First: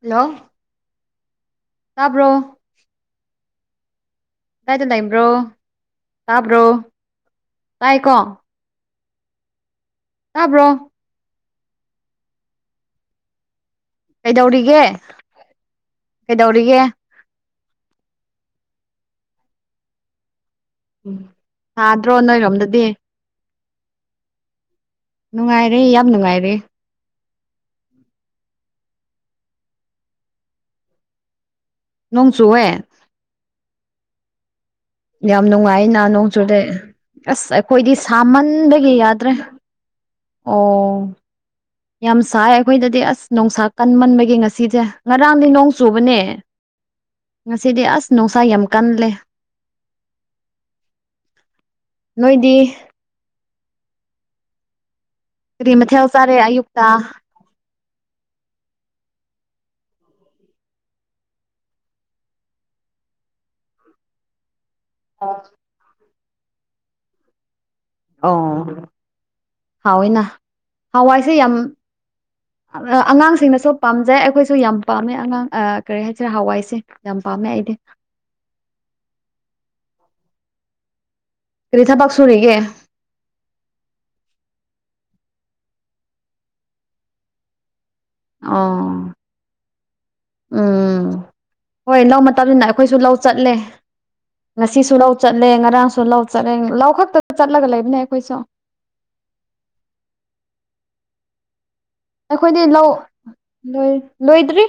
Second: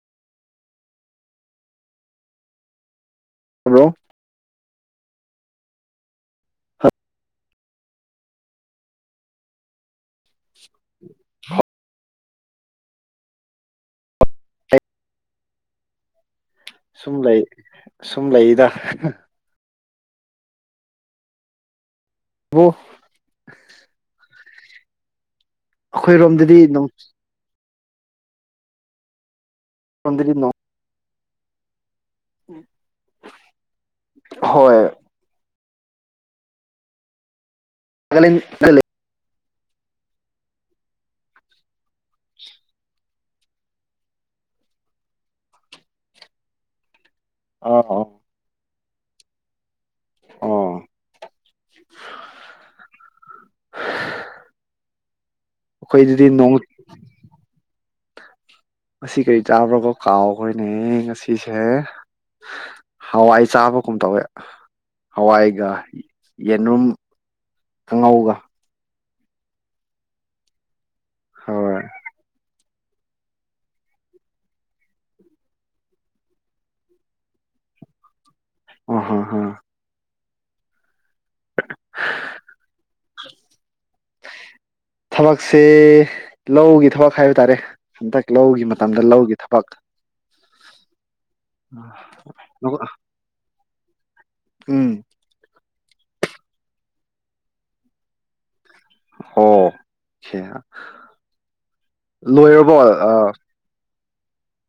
hello ꯇꯥꯕ꯭ꯔꯣ hello ꯂꯩꯥꯏꯗ ꯂꯩꯕ꯭ꯔꯣ ꯇꯥꯕ꯭ꯔꯣ ꯇꯥꯏꯀꯣ ꯇꯥꯕ꯭ꯔꯣ [inaudible] ꯀꯩꯗꯧꯔꯤꯒꯦ ꯀꯩꯗꯧꯔꯤꯒꯦ ꯁꯨꯝ ꯂꯩ ꯁꯨꯝ ꯂꯩꯗ ꯎꯝ ꯁꯥꯗ꯭ꯔꯣ ꯕꯣ ꯅꯣꯏꯔꯣꯝꯗꯗꯤ [inaudible] ꯅꯨꯡꯉꯥꯏꯔꯦ ꯌꯥꯝ ꯅꯨꯡꯉꯥꯏꯔꯦ ꯑꯩꯈꯣꯏꯔꯣꯝꯗꯗꯤ ꯑꯗꯨꯝ ꯇꯗ ꯅꯣ ꯅꯣꯡꯣꯡ ꯆꯨꯋꯦ ꯍꯣꯏ ꯏꯅꯥ ꯅꯣꯡꯖꯨꯗꯩ ꯑꯁ ꯑꯩꯈꯣꯏꯗꯤ ꯅꯥꯒꯥꯂꯦꯟꯗ ꯂꯩ ꯁꯥꯃꯟꯗꯒꯤ ꯌꯥꯗ꯭ꯔꯦ ꯑꯣ ꯌꯥꯝ ꯁꯥꯏ ꯑꯩꯈꯣꯏꯗꯗꯤ ꯑꯁ ꯣꯡꯁꯥ ꯀꯟꯃꯟꯕꯒꯤꯦ ꯉꯁꯤꯁꯦ ꯉꯔꯥꯡꯗꯤ ꯅꯣꯡ ꯆꯨꯕꯅꯦ ꯑ ꯉꯁꯤꯗꯤ ꯑꯣ ꯑꯁ ꯅꯨꯡꯁꯥ ꯌꯥꯝ ꯀꯜꯂꯦ ꯑꯣ ꯅꯣꯏꯗꯤ ꯀꯔꯤ ꯃꯊ ꯑꯩꯈꯣꯏꯗꯗꯤ ꯍꯦꯜꯁꯥꯔꯦ ꯅꯣꯡ ꯑꯌꯛꯇ ꯉꯁꯤ ꯀꯔꯤ ꯆꯥꯕ꯭ꯔꯣꯒꯣ ꯀꯥꯎꯈꯣꯏꯅꯦ ꯉꯁꯤꯁꯦ ꯍꯋꯥꯏ ꯆꯥꯕ ꯀꯨꯝ ꯇꯧꯋꯦ ꯍꯋꯥꯏꯒ ꯌꯦꯅꯨꯝ ꯀꯥꯡꯉꯧꯒ ꯍꯥꯎꯋꯏꯅ ꯍꯋꯥꯏꯁꯦ ꯌꯥꯝ ꯍꯣꯏ ꯑꯉꯥꯡꯁꯤꯡꯅꯁꯨ ꯄꯥꯝꯖꯩ ꯑꯩꯈꯣꯏꯁꯨ ꯌꯥꯝ ꯄꯥꯝꯃꯦ ꯑꯉꯥꯡ ꯀꯔꯤ ꯍꯥꯏꯁꯤꯔꯦ ꯍꯋꯥꯏꯁꯦ ꯌꯥꯝ ꯄꯥꯝꯃꯦ ꯥꯏꯗꯤ ꯑꯣ ꯍ ꯍ ꯔꯔꯤꯊꯥ ꯄꯥꯛꯁꯨꯔꯤꯒꯦ ꯊꯕꯛꯁꯦ ꯂꯧꯒꯤ ꯊꯕꯛ ꯍꯥꯏꯕ ꯇꯥꯔꯦ ꯍꯟꯗꯛ ꯂꯧꯒꯤ ꯑꯣ ꯃꯇꯝꯗ ꯂꯧꯒꯤ ꯊꯕꯛ ꯎꯝ ꯍꯣꯏ ꯂꯧ ꯃꯇꯝꯅꯤꯁꯤꯅ ꯑꯩꯈꯣꯏꯁꯨ ꯂꯧ ꯆꯠꯂꯦ ꯎꯝ ꯉꯁꯤꯁꯨ ꯂꯧ ꯆꯠꯂꯦ ꯉꯔꯥꯡꯁꯨ ꯂꯧ ꯆꯠꯂꯦ ꯂꯧ ꯈꯛꯇꯗ ꯆꯠꯂꯒ ꯂꯩꯕꯅꯦ ꯑꯩꯈꯣꯏꯁꯨ ꯑꯣꯣ ꯁꯤꯦ ꯑꯩꯈꯣꯏꯗꯤ ꯂꯣꯏꯔꯕꯣ ꯂꯧ ꯑ ꯂꯣꯏ ꯂꯣꯏꯗ꯭ꯔꯤ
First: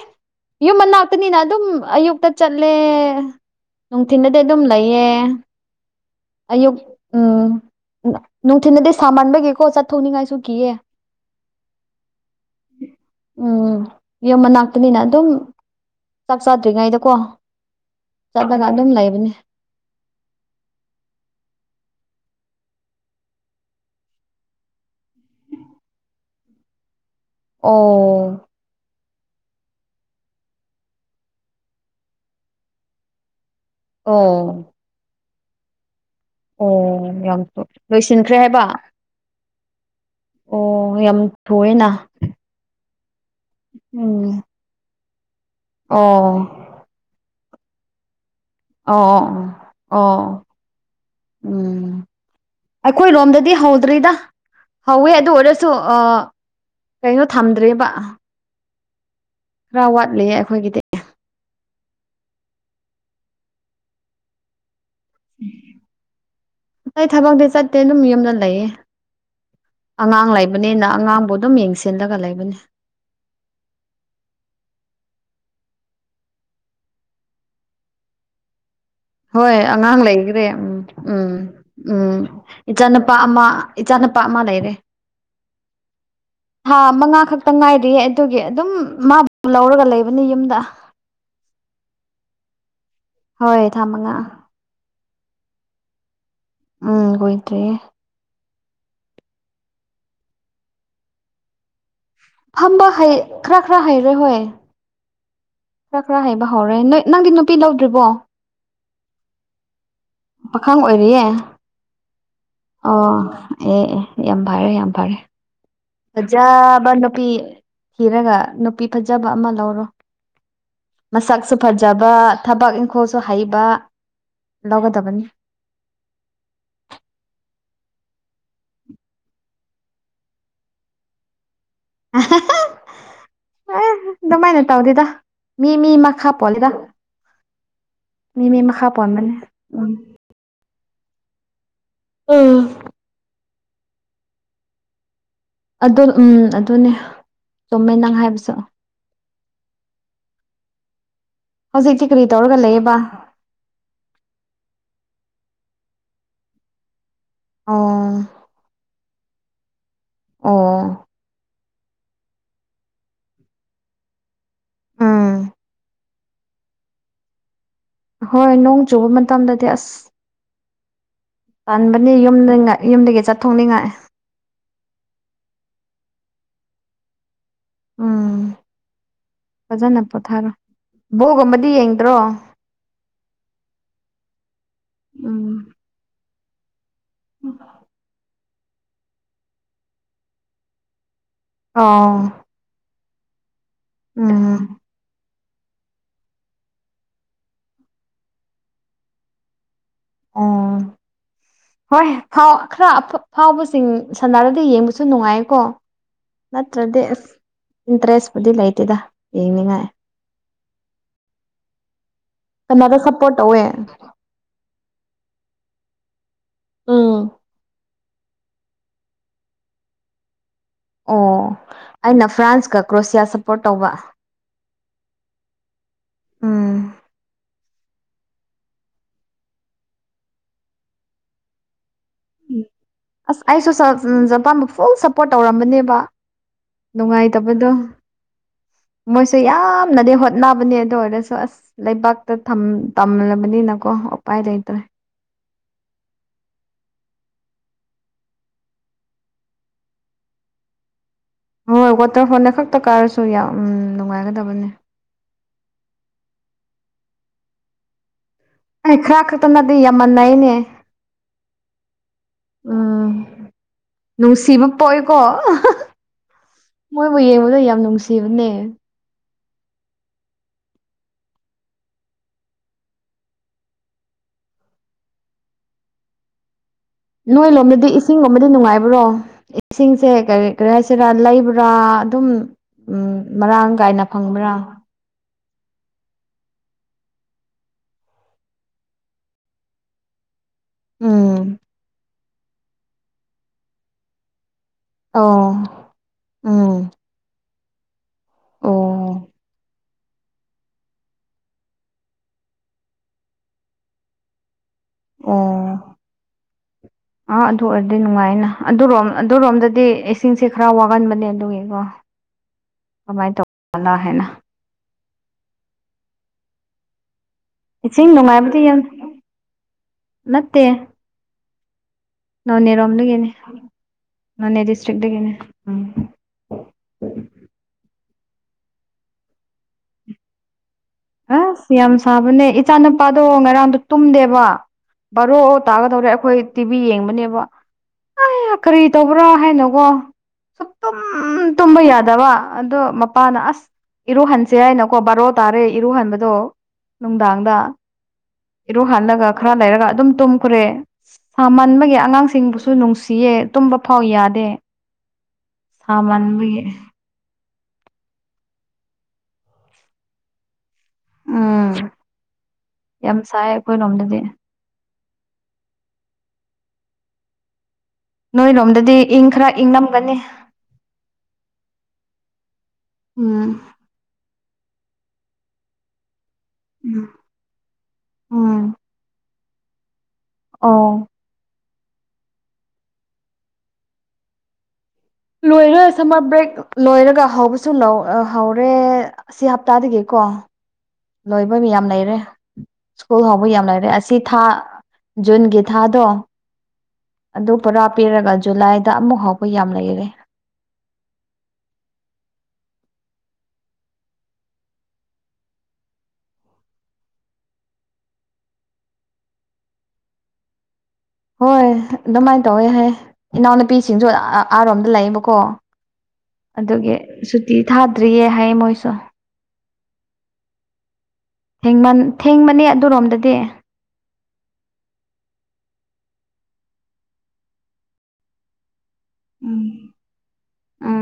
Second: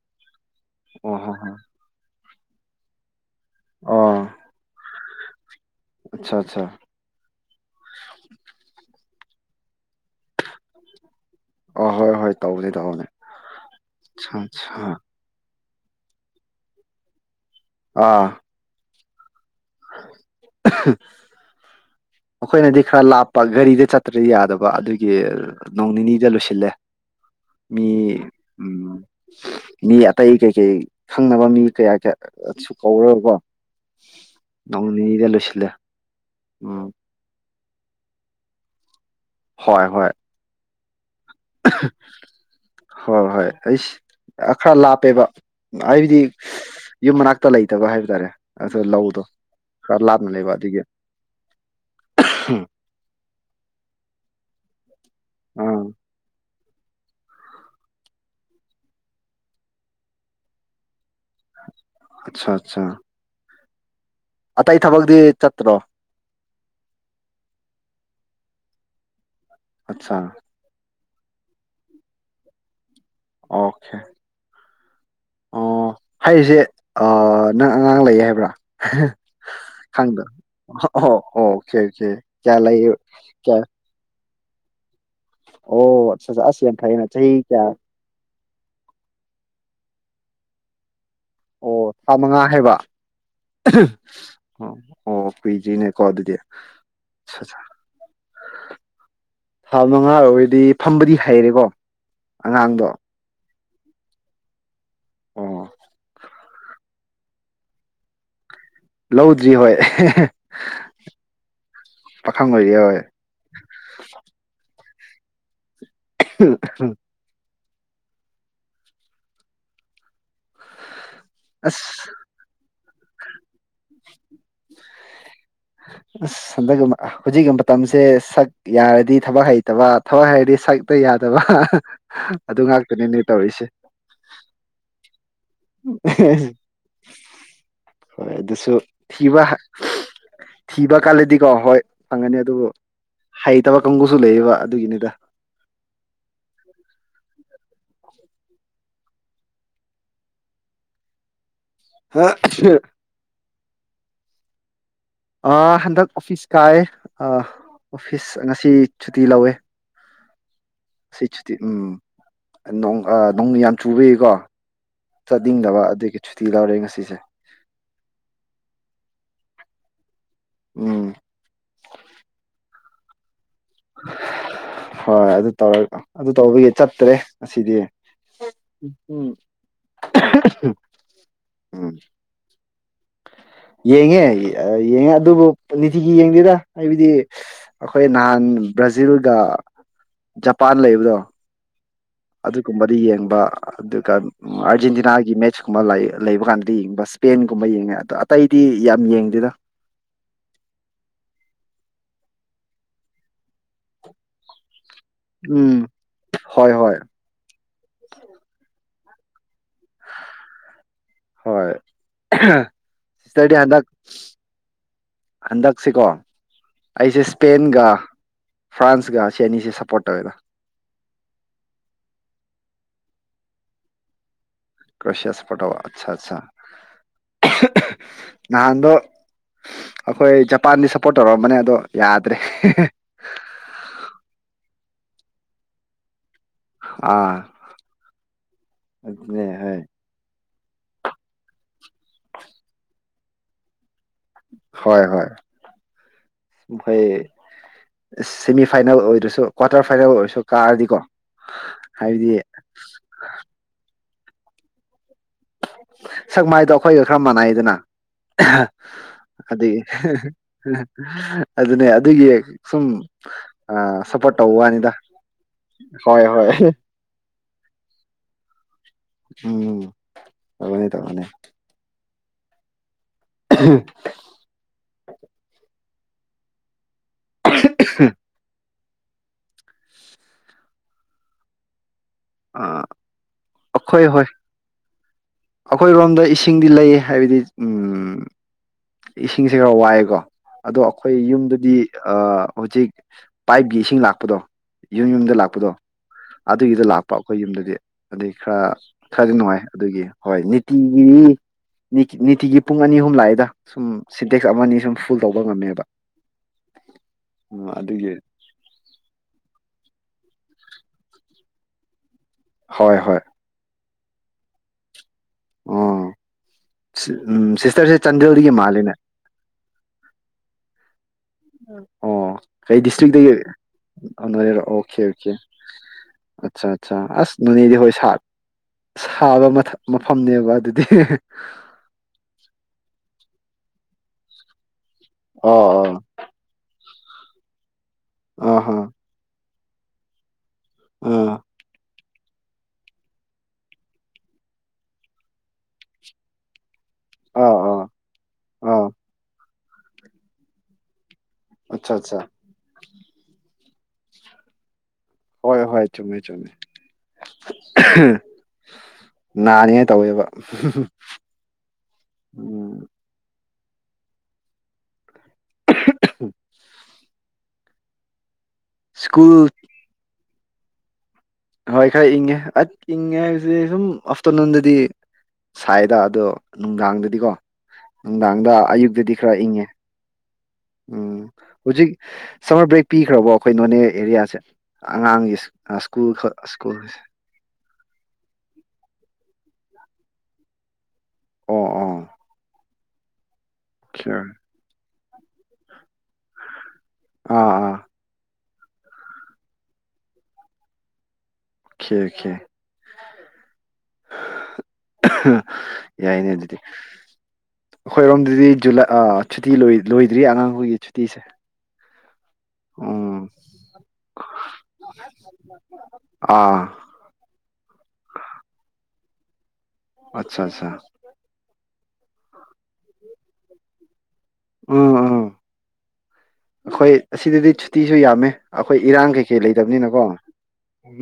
ꯌꯨꯝ ꯍꯣ ꯃꯅꯥꯛꯇꯅꯤꯅ ꯍꯣ ꯑꯗꯨꯝ ꯑꯌꯨꯛꯇ ꯆꯠꯂꯦ ꯑꯣ ꯅꯨꯡꯊꯤꯅꯗꯤ ꯑꯗꯨꯝ ꯂꯩꯌꯦ ꯑꯠꯆꯥ ꯑꯠꯆꯥ ꯑꯣ ꯎꯝ ꯅꯅꯨꯡ ꯊꯅꯗꯤ ꯁꯥꯃꯟꯕꯒꯤꯀꯣ ꯆꯠꯊꯣꯛꯅꯤꯡꯉꯥꯏꯁꯨ ꯀꯤꯌꯦ ꯑ ꯍꯣꯏ ꯍꯣꯏ ꯇꯧꯕꯅꯦ ꯇꯧꯕꯅꯦ ꯎꯝ ꯑꯠꯆꯥ ꯌꯨꯝ ꯑꯠꯆꯥ ꯃꯅꯥꯛꯇꯅꯤꯅ ꯑꯗꯨꯝ ꯆꯥꯛ ꯆꯥꯗ꯭ꯔꯤꯉꯩꯗꯀꯣ ꯑꯥ ꯆꯠꯂꯒ ꯑꯗꯨꯝ ꯂꯩꯕꯅꯦ [inaudible] [inaudible] ꯃꯈꯣꯏꯅꯗꯤ ꯈꯔ ꯂꯥꯞꯄ ꯒꯥꯔꯤꯗ ꯆꯠꯇ꯭ꯔ ꯌꯥꯗꯕ ꯑꯗꯨꯒꯤ ꯅꯣꯡ ꯅꯤꯅꯤꯗ ꯂꯣꯏꯁꯤꯜꯂꯦ ꯃꯤ ꯑꯣ ꯎꯝ ꯃꯤ ꯑꯇꯩ ꯀꯩꯀꯩ ꯈꯪꯅꯕ ꯃꯤ ꯀꯌꯥ ꯀꯌꯥꯁꯨ ꯀꯧꯔꯒꯀꯣ ꯑꯣ ꯅꯗꯂꯣꯁꯂ ꯑꯣ ꯌꯥꯝ ꯂꯣꯏꯁꯤꯟꯈ꯭ꯔꯦ ꯍꯥꯏꯕ ꯍꯣꯏ ꯍꯣꯏ ꯑꯣ ꯌꯥꯝ ꯊꯣꯛꯑꯦꯅ ꯍꯣꯏ ꯍꯣꯏ ꯑꯩꯁ ꯈꯔ ꯂꯥꯞꯄꯦꯕ ꯑꯣ ꯍꯥꯏꯕꯗꯤ ꯌꯨꯝ ꯃꯅꯥꯛ ꯇ ꯂꯩꯇꯕ ꯍꯥꯏꯕ ꯇꯥꯔꯦ ꯑꯗꯨ ꯑꯣ ꯂꯧꯗꯣ ꯑꯣ ꯑꯣ ꯈꯔ ꯑꯣ ꯂꯥꯞꯅ ꯂꯩꯕ ꯑꯗꯨꯒꯤ ꯎꯝ ꯑꯩꯈꯣꯏ ꯂꯣꯝꯗ ꯗꯤ ꯍꯗ꯭ꯔꯔꯤꯗ ꯍꯋꯦ ꯑꯗꯨ ꯑꯣꯔꯁꯨ ꯑꯥ ꯑ ꯀꯩꯅꯣ ꯊꯝꯗ꯭ꯔꯦꯕ ꯈꯔ ꯋꯥꯠꯂꯤꯌꯦ ꯑꯩꯈꯣꯏꯒꯤꯗꯤ ꯑꯆꯥ ꯑꯠꯆꯥ ꯑꯇꯩ ꯊꯕꯛꯇꯤ ꯆꯠꯇ꯭ꯔꯣ ꯑꯇꯩ ꯊꯕꯛꯇꯗꯤꯤ ꯆꯠꯇꯦ ꯑꯗꯨꯝ ꯌꯨꯝꯗ ꯂꯩꯌꯦ ꯑꯠꯆꯥ ꯑꯉꯥꯡ ꯂꯩꯕꯅꯤꯅ ꯑꯉꯥꯡꯕꯨ ꯑꯗꯨꯝ ꯌꯦꯡꯁꯤꯜꯂꯒ ꯂꯩꯕꯅꯤ ꯑꯣꯀꯦ ꯑꯣ ꯍꯥꯏꯔꯤꯁꯦ ꯅꯪ ꯑꯉꯥꯡ ꯂꯩꯌꯦ ꯍꯥꯏꯕ꯭ꯔꯥ ꯍꯣꯏ ꯑꯉꯥꯡ ꯈꯪꯗ ꯂꯩꯈ꯭ꯔꯦ ꯎꯝ ꯑꯣ ꯎꯝ ꯑꯣꯀꯦ ꯑꯣꯀꯦ ꯎꯝ ꯀꯌꯥ ꯂꯩ ꯏꯆꯥꯅꯨꯄꯥ ꯑꯃ ꯀꯌꯥ ꯏꯆꯥ ꯑꯃ ꯂꯩꯔꯦ ꯑꯣ ꯑꯠꯆꯥ ꯑꯠꯆꯥ ꯑꯁ ꯌꯥꯝ ꯍꯥ ꯐꯩꯅ ꯃꯉꯥ ꯆꯍꯤ ꯈꯛꯇ ꯀꯌꯥ ꯉꯥꯏꯔꯤꯌꯦ ꯑꯗꯨꯒꯤ ꯑꯗꯨꯝ ꯃꯥꯕꯨ ꯂꯧꯔꯒ ꯂꯩꯕꯅꯤ ꯌꯨꯝꯗ ꯑꯣ ꯊꯥ ꯃꯉꯥ ꯍꯥꯏꯕ ꯍꯣꯏ ꯊꯥ ꯃꯉꯥ ꯑꯣ ꯑꯣ ꯄꯤꯖꯤꯅꯦꯀꯣ ꯑꯗꯨꯗꯤ ꯎꯝ ꯑꯠꯆꯥ ꯑꯠꯆꯥ ꯍꯣꯏꯇ꯭ꯔꯤ ꯊꯥ ꯃꯉꯥ ꯑꯣꯏꯔꯗꯤ ꯐꯝꯕꯗꯤ ꯍꯩꯔꯦꯀꯣ ꯐꯝꯕ ꯑꯉꯥꯡꯗꯣ ꯈꯔ ꯈꯔ ꯍꯩꯔꯦ ꯍꯣꯏ ꯑꯣ ꯈꯔ ꯈꯔ ꯍꯕ ꯍꯧꯔꯦ ꯅꯣꯏ ꯅꯪꯗꯤ ꯅꯨꯄꯤ ꯂꯧꯗ꯭ꯔꯤꯕꯣ ꯂꯧꯗ꯭ꯔꯤ ꯍꯣꯏ ꯄꯥꯈꯪ ꯑꯣꯏꯔꯤꯌꯦ ꯄꯥꯈꯪ ꯑꯣꯏꯔꯤ ꯑꯣ ꯍꯣꯏ ꯑꯦ ꯑꯦ ꯌꯥꯝ ꯐꯔꯦ ꯌꯥꯝ ꯐꯔꯦ ꯐꯖꯕ ꯅꯨꯄꯤ ꯍꯤꯔꯒ ꯅꯨꯄꯤ ꯐꯖꯕ ꯑꯃ ꯂꯧꯔꯣ ꯃꯁꯛꯁꯨ ꯐꯖꯕ ꯑꯁ ꯊꯕꯛ ꯏꯪꯈꯣꯜꯁꯨ ꯍꯩꯕ ꯂꯧꯒꯗꯕꯅꯤ ꯑ ꯁꯟꯗꯒ ꯍꯨꯖꯤꯒꯃ ꯃꯇꯝꯁꯦ ꯁꯛ ꯌꯥꯔꯗꯤ ꯊꯕꯛ ꯍꯩꯇꯕ ꯊꯕꯛ ꯍꯩꯔꯗꯤ ꯁꯛꯇ ꯌꯥꯗꯕ ꯑꯗꯨ ꯉꯥꯛꯇꯅꯤꯅꯦ ꯇꯧꯔꯤꯁꯦ ꯑꯗꯨꯃꯥꯏꯅ ꯇꯧꯗꯦꯗ ꯃꯤ ꯃꯤ ꯃꯥ ꯈꯥ ꯄꯂꯦꯗ ꯍꯣꯏ ꯑꯗꯨꯁꯨ ꯊꯤꯕ ꯎꯝ ꯊꯤꯕ ꯀꯜꯂꯗꯤꯀꯣ ꯍꯣꯏ ꯐꯪꯒꯅꯤ ꯑꯗꯨꯕꯨ ꯍꯩꯇꯕ ꯀꯥꯡꯕꯨꯨꯁꯨ ꯂꯩꯌꯦꯕ ꯑꯗꯨꯒꯤꯅꯤꯗ ꯑꯗꯨ ꯎꯝ ꯑꯗꯨꯅꯦ ꯆꯣꯃꯦ ꯅꯪ ꯍꯥꯏꯕꯁ [unintelligible] ꯍꯧꯖꯤꯛꯇꯤ ꯀꯔꯤ ꯇꯧꯔꯒ ꯂꯩꯌꯦꯕ ꯑ ꯍꯟꯗꯛ ꯑꯣꯐꯤꯁ ꯀꯥꯏ ꯑꯣ ꯑꯣꯐꯤꯁ ꯉꯁꯤ ꯁꯨꯇꯤ ꯂꯧꯋꯦ ꯑ ꯁꯤ ꯁꯨꯇꯤ ꯎꯝ ꯅꯣꯡꯃ ꯌꯥꯝ ꯆꯨꯕꯀꯣ ꯎꯝ ꯆꯠꯅꯤꯡꯗꯕ ꯑꯗꯨꯒꯤ ꯁꯨꯇꯤ ꯂꯧꯎꯔꯦ ꯉꯁꯤꯁꯦ ꯍꯣꯏ ꯅꯣꯡ ꯆꯨꯕ ꯃꯇꯝꯗꯗꯤ ꯑꯁ ꯎꯝ ꯆꯥꯟꯕꯅꯤ ꯌꯨꯝ ꯌꯨꯝꯗꯒꯤ ꯆ ꯍꯣꯏ ꯑꯗꯨ ꯇꯧꯔꯒ ꯑꯗꯨ ꯇꯧꯕꯒꯤ ꯆꯠꯇ꯭ꯔꯦ ꯑꯁꯤꯁꯤꯗꯤ ꯎꯝ ꯐꯖꯅ ꯄꯣꯊꯥꯔꯣ ꯕꯣꯒꯨꯝꯕꯗꯤ ꯎꯝ ꯌꯦꯡꯗ꯭ꯔꯣ ꯌꯦꯡꯉꯦ ꯌꯦꯡꯉꯦ ꯑꯗꯨꯕꯨ ꯎꯝ ꯂꯤꯊꯤꯒꯤ ꯌꯦꯡꯗꯦꯗ ꯑꯩꯕꯗꯤ ꯑꯩꯈꯣꯏ ꯅꯍꯥꯟ ꯕ꯭ꯔꯥꯖꯤꯜꯒ ꯖꯄꯥꯟ ꯂꯩꯕꯗꯣ ꯑꯣ ꯑꯗꯨꯒꯨꯝꯕꯗꯤ ꯌꯦꯡꯕ ꯑꯗꯨꯒ ꯎꯝ ꯑꯥꯔꯖꯦꯟꯇꯤꯅꯥꯒꯤ ꯃꯦꯠꯆ ꯨ ꯂꯩꯕ ꯀꯥꯟꯗ ꯌꯦꯡꯕ ꯏꯁꯄꯦꯟꯒꯨꯝꯕ ꯌꯦꯡꯉꯦ ꯑꯗꯣ ꯑꯇꯩꯗꯤ ꯌꯥꯝ ꯌꯦꯡꯗꯦꯗ ꯑꯣ ꯍꯣꯏ ꯈꯔ ꯐꯥꯎꯕꯁꯤꯡ ꯁꯟꯗꯥꯔꯗ ꯌꯦꯡꯕ ꯁꯨ ꯅꯨꯡꯉꯥꯏꯀꯣ ꯎꯝ ꯍꯣꯏ ꯍꯣꯏ ꯅꯠꯇ꯭ꯔꯗꯤ ꯑꯁ ꯏꯟꯇꯔꯦꯁꯄꯨꯗꯤ ꯂꯩꯇꯦꯗ ꯌꯦꯡꯅꯤꯡꯉꯥꯏ ꯍꯣꯏ ꯀꯅꯥꯗ ꯁꯞꯄꯣꯔꯠ ꯁꯤꯇꯔꯗꯤ ꯇꯧꯋꯦ ꯍꯟꯗꯛ ꯍꯟꯗꯛ ꯁꯤꯀꯣ ꯎꯝ ꯑꯩꯁꯦ ꯁꯄꯦꯟꯒ ꯐ꯭ꯔꯥꯟꯁꯒ ꯆꯌꯥꯅꯤꯁꯤꯦ ꯁꯄꯣꯔꯠꯧꯋꯦꯗ ꯑꯣ ꯑꯩꯅ ꯐ꯭ꯔꯥꯟꯁꯀ ꯀ꯭ꯔꯣꯁꯤꯌꯥ ꯁꯄꯣꯔꯠ ꯇꯧꯕ ꯀꯁꯤꯌꯥꯁ ꯄꯠꯇꯣ ꯑꯆꯥ ꯑꯆꯥ ꯎꯝ ꯅꯍꯥꯟꯗ ꯑꯩꯈꯣꯏ ꯖꯄꯥꯟꯗꯤ ꯁꯞꯄꯣꯔꯠ ꯇꯧꯔꯛꯑꯝꯕꯅꯦ ꯑꯗꯣ ꯌꯥꯗ꯭ꯔꯦ ꯑꯁ ꯑꯩꯁꯨ ꯖꯄꯥꯥꯟꯃꯛ ꯐꯨꯜ ꯁꯞꯄꯣꯔꯠ ꯇꯧꯔꯝꯕꯅꯦꯕ ꯑꯥ ꯅꯨꯡꯉꯥꯏꯇꯕꯗꯣ ꯃꯣꯏꯁꯦ ꯑꯗꯨꯅꯦ ꯍꯣꯏ ꯌꯥꯝꯅꯗꯤ ꯍꯣꯠꯅ ꯅꯥꯕꯅꯦ ꯑꯗꯨ ꯑꯣꯏꯔꯁꯨ ꯑꯁ ꯂꯩꯕꯥꯛꯇ ꯇꯝꯂꯕꯅꯤꯅꯀꯣ ꯎꯄꯥꯏ ꯂꯩꯇ꯭ꯔꯦ ꯐꯣꯏ ꯁꯦꯃꯤ ꯐꯥꯏꯅꯦꯜ ꯑꯣꯏꯔꯁꯨ ꯀ꯭ꯋꯥꯇꯔ ꯐꯥꯏꯅꯦꯜ ꯑꯣꯏꯔꯁꯨ ꯀꯥꯔꯗꯤꯀꯣ ꯍꯣꯏ ꯋꯥꯇꯔ ꯍꯥꯏꯕꯗꯤ ꯐꯣꯟꯅ ꯈꯛꯇ ꯀꯥꯔꯁꯨ ꯌꯥꯝ ꯅꯨꯡꯉꯥꯏꯒꯗꯕꯅꯤ ꯁꯛ ꯃꯥꯏꯗꯣ ꯑꯩꯈꯣꯏꯒ ꯈꯔ ꯃꯥꯟꯅꯩꯗꯅ ꯑꯩ ꯈꯔ ꯈꯛꯇ ꯅꯠꯇꯦ ꯑꯗꯨꯗꯒꯤ ꯌꯥꯝꯃꯟꯅꯩꯅꯦ ꯑꯗꯨꯅꯦ ꯑꯗꯨꯒꯤ ꯁꯨꯝ ꯎꯝ ꯑ ꯁꯞꯄꯣꯔꯠ ꯇꯧꯕ ꯅꯨꯡꯁꯤꯕ ꯋꯥꯅꯤꯗ ꯄꯣꯛꯏꯀꯣ ꯍꯣꯏ ꯍꯣꯏ ꯃꯣꯏꯕꯨ ꯌꯦꯡꯕꯗ ꯌꯥꯝ ꯅꯨꯡꯁꯤꯕꯅꯦ ꯎꯝ ꯇꯕꯅꯤ ꯇꯃꯅꯤ ꯎ ꯅꯣꯏ ꯂꯣꯝꯗꯗꯤ ꯏꯁꯤꯡ ꯂꯣꯝꯗꯤ ꯅꯨꯡꯉꯥꯏꯕ ꯭ꯔꯣ ꯏꯁꯤꯡꯁꯦ ꯀꯔꯤ ꯀꯔꯤ ꯍꯥꯏꯁꯤꯔꯥ ꯂꯩꯕ꯭ꯔꯥ ꯑꯗꯨꯝ ꯎꯝ ꯃꯔꯥꯡ ꯑꯩꯈꯣꯏ ꯀꯥꯏꯅ ꯍꯣꯏ ꯐꯪꯕ꯭ꯔꯥ ꯑꯩꯈꯣꯏꯔꯣꯝꯗ ꯏꯁꯤꯡꯗꯤ ꯂꯩꯌꯦ ꯍꯥꯏꯕꯗꯤ ꯎꯝ ꯏꯁꯤꯡꯁꯦ ꯈꯔ ꯋꯥꯏꯑꯦꯀꯣ ꯑꯗꯣ ꯑꯩꯈꯣꯏ ꯎꯝ ꯌꯨꯝꯗꯗꯤ ꯍꯧꯖꯤꯛ ꯄꯥꯏꯞꯀꯤ ꯏꯁꯤꯡ ꯂꯥꯛꯄꯗꯣ ꯌꯨꯝ ꯑꯣ ꯌꯨꯝꯗ ꯂꯥꯛꯄꯗꯣ ꯎꯝ ꯑꯗꯨꯒꯤꯗ ꯂꯥꯛꯄ ꯑꯩꯈꯣꯏ ꯌꯨꯝꯗꯗꯤ ꯑꯗꯨꯩ ꯈꯔ ꯑꯣ ꯈꯔꯗꯤ ꯅꯨꯡꯉꯥꯏ ꯑꯗꯨꯒꯤ ꯍꯣꯏ ꯅꯤꯇꯤꯒꯤ ꯅꯤꯇꯤꯒꯤ ꯄꯨꯡ ꯑꯅꯤ ꯑꯍꯨꯝ ꯂꯥꯛꯏꯗ ꯁꯨꯝ ꯁꯤꯇꯦꯛꯁ ꯑꯃꯅꯤ ꯁꯨꯝ ꯐꯨꯜ ꯇꯧꯕ ꯑꯣ ꯉꯝꯃꯦꯕ ꯑꯥ ꯑꯗꯨ ꯎꯝ ꯑꯣꯏꯔꯗꯤ ꯑꯗꯨꯒꯤ ꯅꯨꯡꯉꯥꯏꯅ ꯑꯗꯨꯔꯣꯝ ꯑꯗꯨꯔꯣꯝꯗꯗꯤ ꯏꯁꯤꯡꯁꯦ ꯈꯔ ꯋꯥꯒꯟꯕꯅꯦ ꯑꯗꯨꯒꯤꯀꯣ ꯍꯣꯏ ꯍꯣꯏ ꯀꯃꯥꯏꯅ ꯇꯧꯕꯖꯥꯠꯂꯥ ꯍꯥꯏꯅ ꯑꯣ ꯎꯝ ꯁꯤꯁꯇꯔꯁꯦ ꯏꯁꯤꯡ ꯆꯟꯗ꯭ꯔꯦꯜꯗꯒꯤ ꯃꯥꯂꯦꯅꯦ ꯃꯠꯇꯦ ꯑꯣ ꯀꯩ ꯗꯤꯁꯇ꯭ꯔꯤꯛꯇꯒꯤꯔ ꯅꯣꯅꯦ ꯑꯣꯀꯦ ꯑꯣꯀꯦ ꯗꯤꯁꯇ꯭ꯔꯤꯛꯇꯒꯤꯅꯤ ꯎꯝ ꯑꯠꯆꯥ ꯑꯠꯆꯥ ꯑꯁ ꯅꯣꯅꯦꯗꯤ ꯍꯣꯏ ꯁꯥꯕ ꯃꯐꯝꯅꯦꯕ ꯑꯗꯨꯗꯤ ꯑꯁ ꯌꯥꯝ ꯁꯥꯕꯅꯦ ꯏꯆꯥ ꯅꯨꯨꯄꯥꯗꯣ ꯉꯔꯥꯡꯗꯣ ꯇꯨꯝꯗꯦꯕ ꯕꯥꯔꯣ ꯑꯣ ꯑꯣ ꯇꯥꯒꯗꯧꯔꯦ ꯑꯩꯈꯣꯏ ꯇꯤꯚꯤ ꯌꯦꯡꯕꯅꯦꯕ ꯑ ꯀꯔꯤ ꯇꯧꯕ꯭ꯔꯥ ꯍꯥꯏꯅ ꯋꯥ ꯁꯨꯝ ꯑ ꯇꯝꯕ ꯌꯥꯗ ꯐꯗꯕ ꯑꯗꯣ ꯃꯄꯥꯅ ꯑꯁ ꯏꯔꯨꯍꯟꯁꯦ ꯍꯥꯏꯅꯀꯣ ꯕꯥꯔꯣ ꯇꯥꯔꯦ ꯏꯔꯨꯍꯟꯕꯗꯣ ꯑꯥ ꯅꯨꯡꯗꯥꯡꯗ ꯑꯥ ꯑꯥ ꯏꯔꯨꯍꯜꯂꯒ ꯈꯔ ꯂꯩꯔꯒ ꯑꯗꯨꯝ ꯇꯨꯝꯈ꯭ꯔꯦ ꯑꯠꯆꯥ ꯁꯥꯃꯟꯕꯒꯤ ꯑꯠꯆꯥ ꯑꯉꯥꯡꯁꯤꯡꯕꯨꯁꯨ ꯅꯨꯡꯁꯤꯌꯦ ꯇꯨꯝꯕ ꯐꯥꯎ ꯌꯥꯗꯦ ꯍꯣꯏ ꯍꯣꯏ ꯆꯨꯝꯃꯦꯃꯦ ꯆꯨꯝꯃꯦ ꯁꯥꯃꯟꯕꯒꯤ ꯅꯥꯅꯤꯡꯉꯥꯏ ꯇꯧꯋꯦꯕ ꯎꯝ ꯎꯝ ꯌꯥꯝ ꯁꯥꯏ ꯑꯩꯈꯣꯏ ꯂꯣꯝꯗꯗꯤ [inaudible] ꯅꯣꯏꯔꯣꯝꯗꯗꯤ ꯏꯪ ꯈꯔ ꯁ꯭ꯀꯨꯜ ꯏꯪ ꯅꯝꯒꯅꯤ ꯍꯣꯏ ꯈꯔ ꯏꯪꯉꯦ ꯑꯠ ꯏꯪꯉꯦ ꯍꯥꯏꯁꯦ ꯎꯝ ꯁꯨꯝ ꯑꯐꯇꯔꯅꯨꯟꯗꯗꯤ ꯁꯥꯏꯗ ꯑꯗꯣ ꯅꯨꯡꯗꯥꯡꯗꯗꯤꯀꯣ ꯅꯨꯡꯗꯥꯡꯗ ꯎꯝ ꯑꯌꯨꯛꯇꯗꯤ ꯈꯔ ꯏꯪꯉꯦ ꯑꯣ ꯎꯝ ꯍꯧꯖꯤꯛ ꯁꯝꯃꯔ ꯕ꯭ꯔꯦꯛ ꯄꯤꯈ꯭ꯔꯕꯣ ꯑꯩꯈꯣꯏ ꯅꯣꯅꯦ ꯑꯦꯔꯤꯌꯥꯁꯦ ꯑꯉꯥꯡꯒꯤ ꯂꯣꯏꯔꯣꯏ ꯁ꯭ꯀꯨꯜ ꯁꯝꯃꯔ ꯕ꯭ꯔꯦꯛ ꯁ꯭ꯀꯨꯜ ꯂꯣꯏꯔꯒ ꯍꯧꯕꯁꯨ ꯂꯧ ꯍꯧꯔꯦ ꯁꯤ ꯍꯞꯇꯥꯗꯒꯤꯀꯣ ꯂꯣꯏꯕ ꯑꯣ ꯃꯤꯌꯥꯝ ꯑꯣ ꯂꯩꯔꯦ ꯁ꯭ꯀꯨꯜ ꯍꯥꯎꯕ ꯌꯥꯝ ꯂꯩꯥꯏꯔꯦ ꯑꯁꯤ ꯑꯣꯀꯦ ꯊꯥ ꯖꯨꯟꯒꯤ ꯊꯥꯗꯣ ꯑꯥ ꯑꯗꯨ ꯑꯥ ꯄꯨꯔꯥ ꯄꯤꯔꯒ ꯖꯨꯂꯥꯏꯗ ꯑꯃꯨꯛ ꯐꯥꯎꯕ ꯌꯥꯝ ꯂꯩꯔꯦ ꯈꯦ ꯍꯦ ꯌꯥꯏꯅꯦ ꯑꯗꯨꯗꯤ ꯑꯩꯈꯣꯏꯔꯣꯝꯗꯗꯤ ꯖꯨꯂꯥꯏ ꯁꯨꯇꯤ ꯂꯣꯏꯗ꯭ꯔꯤ ꯑꯉꯥꯡꯈꯣꯏꯒꯤ ꯁꯨꯇꯤꯁꯦ ꯍꯣꯏ ꯑꯗꯨꯃꯥꯏꯅ ꯇꯧꯋꯦ ꯍꯥꯏ ꯎꯝ ꯏꯅꯥꯎꯅꯨꯄꯤꯁꯤꯡꯁꯨ ꯑꯥꯔꯣꯝꯗ ꯂꯩꯕꯀꯣ ꯑꯥ ꯑꯗꯨꯒꯤ ꯁꯨꯇꯤ ꯊꯥꯗ꯭ꯔꯤꯌꯦ ꯍꯥꯏ ꯃꯣꯏꯁꯨ ꯑꯆꯥ ꯑꯠꯆꯥ ꯊꯦꯡꯕꯅꯦ ꯑꯗꯨꯔꯣꯝꯗꯗꯤ ꯎꯝ ꯎꯝ ꯑꯩꯈꯣꯏ ꯑꯁꯤꯗꯗꯤ ꯁꯨꯇꯤꯁꯨ ꯌꯥꯝꯃꯦ ꯑꯩꯈ ꯑꯩꯈꯣꯏ ꯏꯔꯥꯡ ꯀꯩꯀꯩ ꯎꯝ ꯂꯩꯇꯕꯅꯤꯅꯀꯣ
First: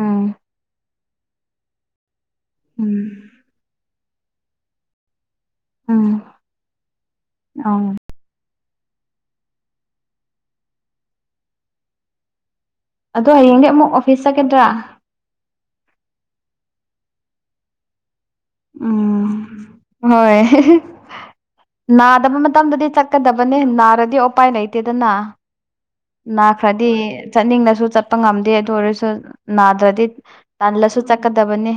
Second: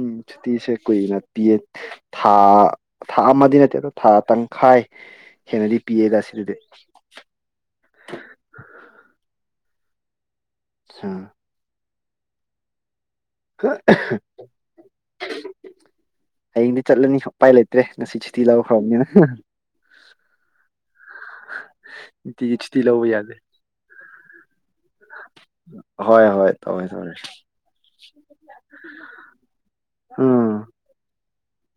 ꯎ ꯁꯨꯇꯤꯁꯦ ꯀꯨꯏꯅ ꯄꯤꯌꯦ ꯊꯥ ꯊꯥ ꯎꯝ ꯑꯃꯗꯤ ꯅꯠꯇꯦ ꯑꯗꯣ ꯊꯥ ꯇꯪꯈꯥꯏ ꯍꯦꯟꯅꯗꯤ ꯄꯤꯌꯦꯗ ꯎꯝ ꯁꯤꯗꯨꯗꯤ ꯑ ꯑꯆꯥ [inaudible] ꯑꯗꯣ ꯍꯌꯦꯡꯗꯤ ꯑꯃꯨꯛ ꯑꯣꯐꯤꯁ ꯆꯠꯀꯗ꯭ꯔꯥ ꯍꯌꯦꯡꯗꯤ ꯆꯠꯂꯅꯤ ꯎꯄꯥꯏ ꯂꯩꯇ꯭ꯔꯦ ꯉꯁꯤꯁꯦ ꯎꯝ ꯍꯣꯏ ꯅꯥꯗꯕ ꯅꯨꯡꯇꯤꯒꯤ ꯁꯨꯇꯤ ꯃꯇꯝꯗꯗꯤ ꯂꯧꯕ ꯌꯥꯗꯦ ꯆꯠꯀꯗꯕꯅꯦ ꯅꯥꯔꯗꯤ ꯎꯄꯥꯏ ꯂꯩꯇꯦꯗꯅ ꯍꯣꯏ ꯍꯣꯏ ꯇꯧꯋꯦ ꯅꯥꯈ꯭ꯔꯗꯤ ꯇꯧꯋꯦ ꯆꯠꯅꯤꯡꯂꯁꯨ ꯆꯠꯄ ꯉꯝꯗꯦ ꯑꯗꯨ ꯑꯣꯏꯔꯁꯨ ꯅꯥꯗ꯭ꯔꯗꯤ ꯎꯝ ꯇꯜꯂꯁꯨ ꯥꯛꯀꯗꯕꯅꯤ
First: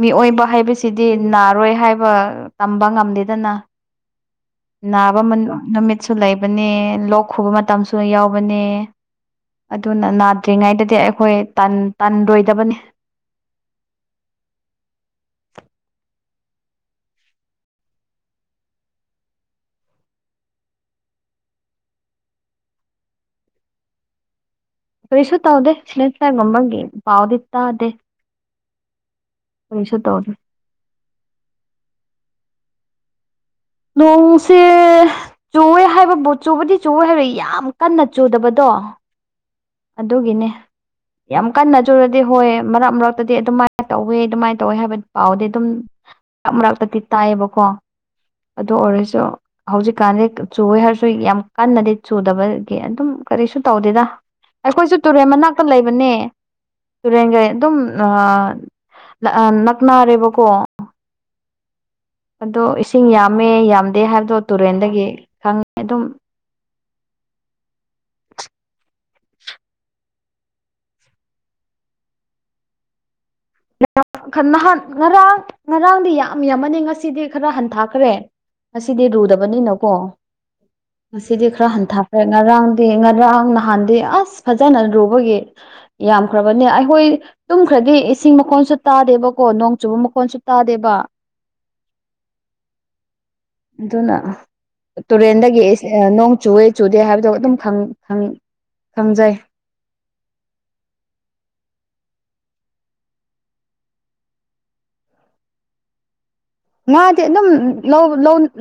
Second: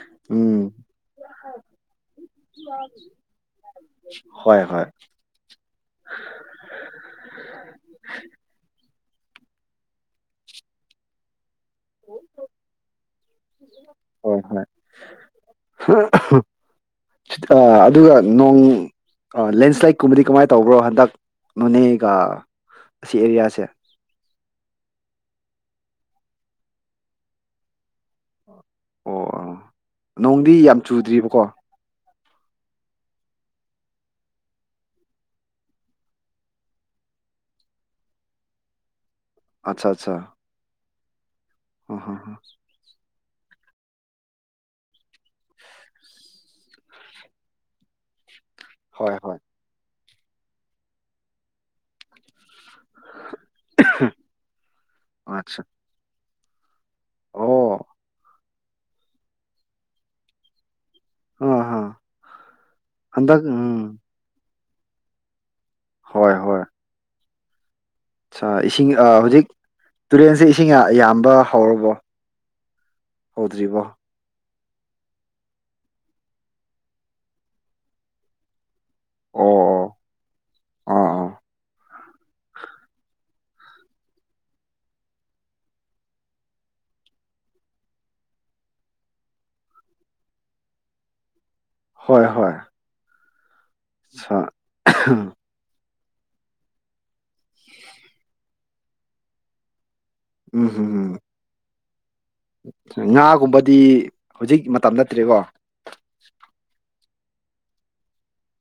ꯃꯤꯑꯣꯏꯕ ꯎꯝ ꯍꯥꯏꯕꯁꯤꯗꯤ ꯅꯥꯔꯣꯏ ꯍꯥꯏꯕ ꯇꯝꯕ ꯉꯝꯗꯦꯗꯅ ꯍꯣꯏ ꯍꯣꯏ ꯅꯥꯕ ꯅꯨꯃꯤꯠꯁꯨ ꯂꯩꯕꯅꯦ ꯂꯣꯛ ꯈꯨꯕ ꯃꯇꯝꯁꯨ ꯌꯥꯎꯕꯅꯦ ꯑꯗꯨꯅ ꯅꯥꯗ꯭ꯔꯤꯉꯩꯗꯗꯤ ꯑꯩꯈꯣꯏ ꯇꯟꯔꯣꯏꯗꯕꯅꯤ ꯍꯣꯏ ꯍꯣꯏ ꯑꯗꯨꯒ ꯅꯣꯡ ꯑ ꯂꯦꯟꯁ꯭ꯂꯥꯏꯠ ꯀꯨꯝꯕꯗꯤ ꯀꯃꯥꯏꯅ ꯇꯧꯕ꯭ꯔꯣ ꯍꯟꯗꯛ ꯅꯣꯅꯦꯒ ꯑꯁꯤ ꯑꯦꯔꯤꯌꯥꯁꯦ ꯀꯔꯤꯁꯨ ꯇꯧꯗꯦꯁꯥꯒꯨꯝꯕꯒꯤ ꯄꯥꯎꯗꯤ ꯇꯥꯗꯦ ꯑꯣ ꯀꯔꯤꯁꯨ ꯇꯧꯗꯦ ꯅꯣꯡꯗꯤ ꯌꯥꯝ ꯆꯨꯗ꯭ꯔꯤꯕꯀꯣ ꯅꯣꯡꯁꯦ ꯆꯨꯋꯦ ꯍꯥꯏꯕꯕꯨ ꯆꯨꯕꯗꯤ ꯆꯨꯋꯦ ꯍꯥꯏꯕ ꯌꯥꯝ ꯀꯟꯅ ꯆꯨꯗꯕꯗꯣ ꯑ [inaudible] ꯑꯠꯆꯥ ꯑꯠꯆꯥ ꯑꯗꯨꯒꯤꯅꯦ ꯌꯥꯝ ꯑ ꯍ ꯀꯟꯅꯖꯨꯔꯗꯤ ꯍ ꯍꯣꯏ ꯃꯔꯛ ꯃꯔꯛꯇꯗꯤ ꯑꯗꯨꯃꯥꯏꯅ ꯇꯧꯋꯦ ꯑꯗꯨꯃꯥꯏꯅ ꯇꯧꯋꯦ ꯍꯥꯏꯕ ꯄꯥꯎꯗꯤ ꯑꯗꯨꯝ ꯃꯔꯛ ꯃꯔꯛꯇꯗꯤ ꯇꯥꯏꯑꯕꯀꯣ ꯑꯗꯨ ꯍꯣꯏ ꯑꯣꯏꯔꯁꯨ ꯍꯣꯏ ꯍꯧꯖꯤꯛꯀꯥꯟꯗꯤ ꯆꯨꯦ ꯍꯥꯏꯔꯁꯨ ꯌꯥꯝ ꯀꯟꯅꯗꯤ ꯆꯨꯗꯕ ꯒꯤ ꯑꯗꯨꯝ ꯀꯔꯤꯁꯨ ꯇꯧꯗꯦꯗ ꯑꯩꯈꯣꯏꯁꯨ ꯇꯨꯔꯦꯟ ꯃꯅꯥꯛꯇ ꯑꯠꯆꯥ ꯂꯩꯕꯅꯦ ꯇꯨꯔꯦꯟꯒꯩ ꯑꯣ ꯑꯗꯨꯝ ꯅꯛꯅꯔꯦꯕꯀꯣ ꯑꯥ ꯍꯥ ꯑꯗꯣ ꯏꯁꯤꯡ ꯍꯟꯗꯛ ꯌꯥꯝꯃꯦ ꯎꯝ ꯌꯥꯝꯗꯦ ꯍꯥꯏꯕꯗꯣ ꯇꯨꯔꯦꯟꯗꯒꯤ ꯈꯪ ꯍꯣꯏ ꯍꯣꯏ ꯑ ꯏꯁꯤꯡ ꯍꯧꯖꯤꯛ ꯇꯨꯔꯦꯟꯁꯦ ꯏꯁꯤꯡ ꯌꯥꯝꯕ ꯍꯧꯔꯕꯣ ꯍꯧꯗ꯭ꯔꯤꯕꯣ ꯈꯟꯅ ꯍꯥꯥꯟ ꯉꯔꯥꯡ ꯉꯔꯥꯡꯗꯤ ꯌꯥꯝ ꯌꯥꯝꯃꯅꯤ ꯉꯁꯤꯗꯤ ꯈꯔ ꯍꯟꯊꯈ꯭ꯔꯦ ꯉꯗꯤ ꯑꯣ ꯑꯣ ꯔꯨꯗꯕꯅꯤꯅꯀꯣ ꯑꯥ ꯑꯥ ꯉꯁꯤꯗꯤ ꯈꯔ ꯍꯟꯊ ꯍꯣꯏ ꯉꯔꯥꯡꯗꯤ ꯉꯔꯥꯡ ꯅꯍꯥꯟꯗꯤ ꯑꯁ ꯐꯖꯅ ꯂꯨꯕꯒꯤ ꯌꯥꯝꯈ꯭ꯔꯕꯅꯦ ꯑꯩꯈꯣꯏ ꯇꯨꯝꯈ꯭ꯔꯗꯤ ꯏꯁꯤꯡ ꯃꯈꯣꯟꯁꯨ ꯇꯥꯗꯦꯕꯀꯣ ꯅꯣꯡ ꯆꯨꯕ ꯃꯈꯣꯟꯁꯨ ꯇꯥꯗꯦꯕ ꯍꯣꯏ ꯍꯣꯏ ꯑꯗꯨꯅ ꯁꯥ ꯇꯨꯔꯦꯟꯗꯒꯤ ꯅꯣꯡ ꯆꯨꯋꯦ ꯆꯨꯗꯦ ꯍꯥꯏꯕꯗꯣ ꯑꯗꯨꯝ ꯈꯪꯖꯩ ꯎꯝ ꯎꯝ ꯎꯝ ꯉꯥꯒꯨꯝꯕꯗꯤ ꯍꯧꯖꯤꯛ ꯃꯇꯝ ꯅꯠꯇ꯭ꯔꯦꯀꯣ ꯉꯗꯤ ꯑꯗꯨꯝ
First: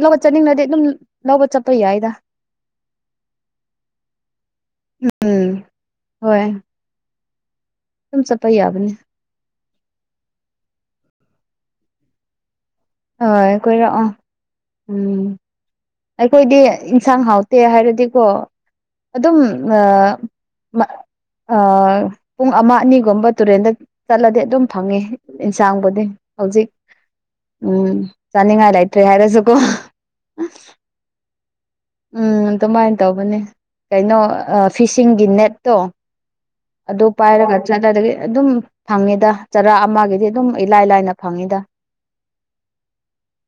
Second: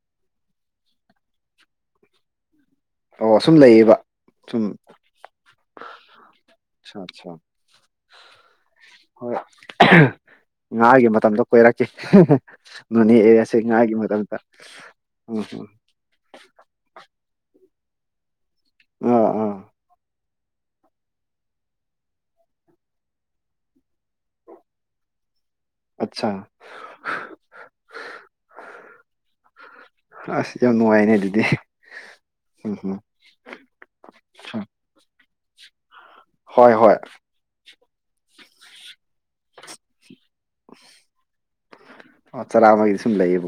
ꯂꯧꯕ ꯆꯠꯅꯤꯡꯂꯗꯤ ꯑꯗꯨꯝ ꯂꯧꯕ ꯆꯠꯄ ꯌꯥꯏꯗ ꯑꯣ ꯁꯨꯝ ꯂꯩꯌꯦꯕ ꯁꯨꯝ ꯎꯝ ꯍꯣꯏ ꯑ ꯑꯗꯨꯝ ꯆꯠꯄ ꯌꯥꯕꯅꯤ ꯍꯣꯏ ꯉꯥꯒꯤ ꯃ ꯃꯇꯝꯗ ꯀꯣꯏꯔꯛꯀꯦ ꯅꯣꯅꯦ ꯍꯣꯏ ꯑꯦꯔꯤꯌꯥꯁꯦ ꯉꯥꯒꯤ ꯀꯣꯏꯔꯛꯑꯣ ꯃꯇꯝꯗ ꯎꯝ ꯎꯝꯝ ꯑꯗꯨꯗꯤꯀꯣ ꯑꯥ ꯑꯗꯨꯝ ꯑꯥ ꯄꯨꯡ ꯑꯃ ꯑꯅꯤꯒꯨꯝꯕ ꯇꯨꯔꯦꯟꯗ ꯆꯠꯂꯗꯤ ꯑꯗꯨꯝ ꯐꯪꯉꯤ ꯏꯟꯁꯥꯡꯕꯨꯗꯤ ꯑꯠꯆꯥ ꯍꯧꯖꯤꯛ ꯎꯝ ꯆꯅꯤꯡ ꯉꯥꯏꯂꯥꯏꯇ꯭ꯔꯦ ꯍꯥꯏꯔꯁꯨ ꯀꯣ ꯑꯁ ꯌꯥꯝ ꯅꯨꯡꯉꯥꯏꯅꯦ ꯑꯗꯨꯗꯤ ꯎꯝ ꯑꯗꯨꯃꯥꯏꯅ ꯇꯧꯕꯅꯦ ꯀꯩꯅꯣ ꯐꯤꯁꯤꯡꯒꯤ ꯅꯠꯇꯣ ꯍꯣꯏ ꯍꯣꯏ ꯑꯗꯨ ꯄꯥꯏꯔꯒ ꯆꯠꯅꯗꯒꯤ ꯑꯗꯨꯝ ꯐꯪꯉꯦꯗ ꯆꯔꯥ ꯑꯃꯒꯤꯗꯤ ꯑꯗꯨꯝ ꯏꯂꯥꯏ ꯂꯥꯏꯅ ꯐꯪꯉꯤꯗ ꯆꯔꯥ ꯑꯃꯒꯤꯗꯤ ꯁꯨꯝ ꯂꯩꯌꯦꯕꯀꯣ